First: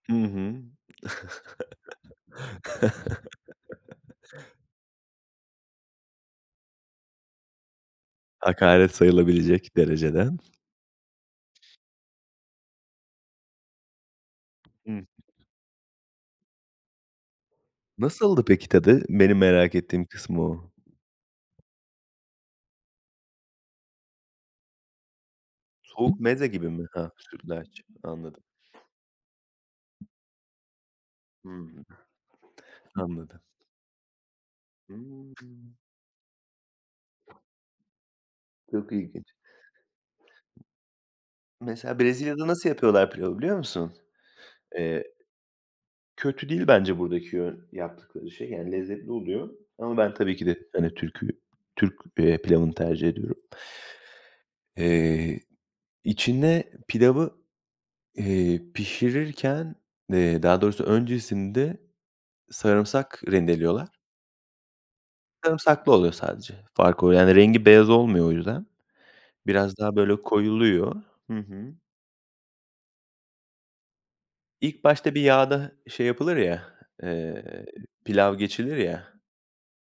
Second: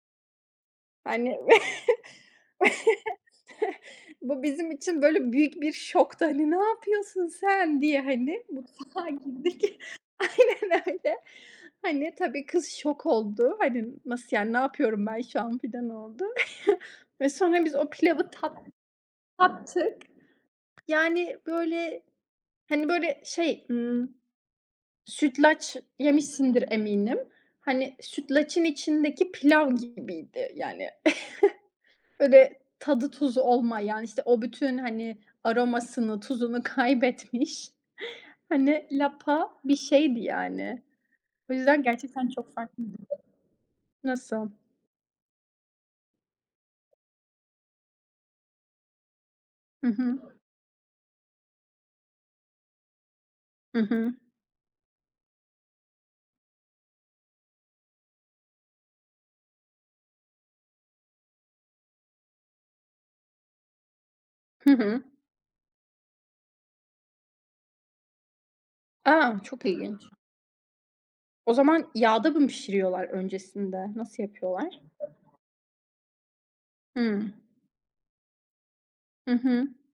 Hı hı. Hani. Bu bizim için böyle büyük bir şoktu, hani, "Ne yapıyorsun sen?" diye, hani, Hakaret mutfağa sayılabilecek girdik. derecede. Aynen öyle. Hani, tabii, kız şok oldu. Hani, "Nasıl yani? Ne Hıı. yapıyorum ben şu an?" filan oldu. Ve sonra biz o pilavı Nasıldı tat peki tadı? Benim merak tattık. ettiğim kısmı o. Yani, böyle, hani, böyle, şey, ımm, sütlaç Soğuk meze yemişsindir gibi mi? Ha, eminim. sütlaç. Hani, Anladım. sütlacın içindeki pilav gibiydi yani. Hımm. Böyle tadı Anladım. tuzu olmayan, işte o bütün, hani, Hımm. aromasını, tuzunu kaybetmiş, hani, Çok ilginç. lapa bir şeydi yani. O yüzden Mesela gerçekten Brezilya'da çok nasıl farklıydı. yapıyorlar pilavı, biliyor musun? Nasıl? Eee kötü değil bence buradaki yön yaptıkları şey. Yani lezzetli oluyor Hı ama ben hı. tabii ki de, hani, Türk'ü Türk, eee, pilavını tercih ediyorum. Hı hı. Eee, içine pilavı, eee, pişirirken eee, daha doğrusu öncesinde sarımsak rendeliyorlar. Hı hı. Sarımsaklı oluyor sadece, fark o. Yani rengi beyaz olmuyor o yüzden. A! Çok Biraz daha ilginç. böyle koyuluyor. Hı O hı. zaman yağda mı pişiriyorlar öncesinde? Nasıl yapıyorlar? İlk başta bir yağda hı şey yapılır ya, Hımm. eee, pilav geçilir ya. Hı hı.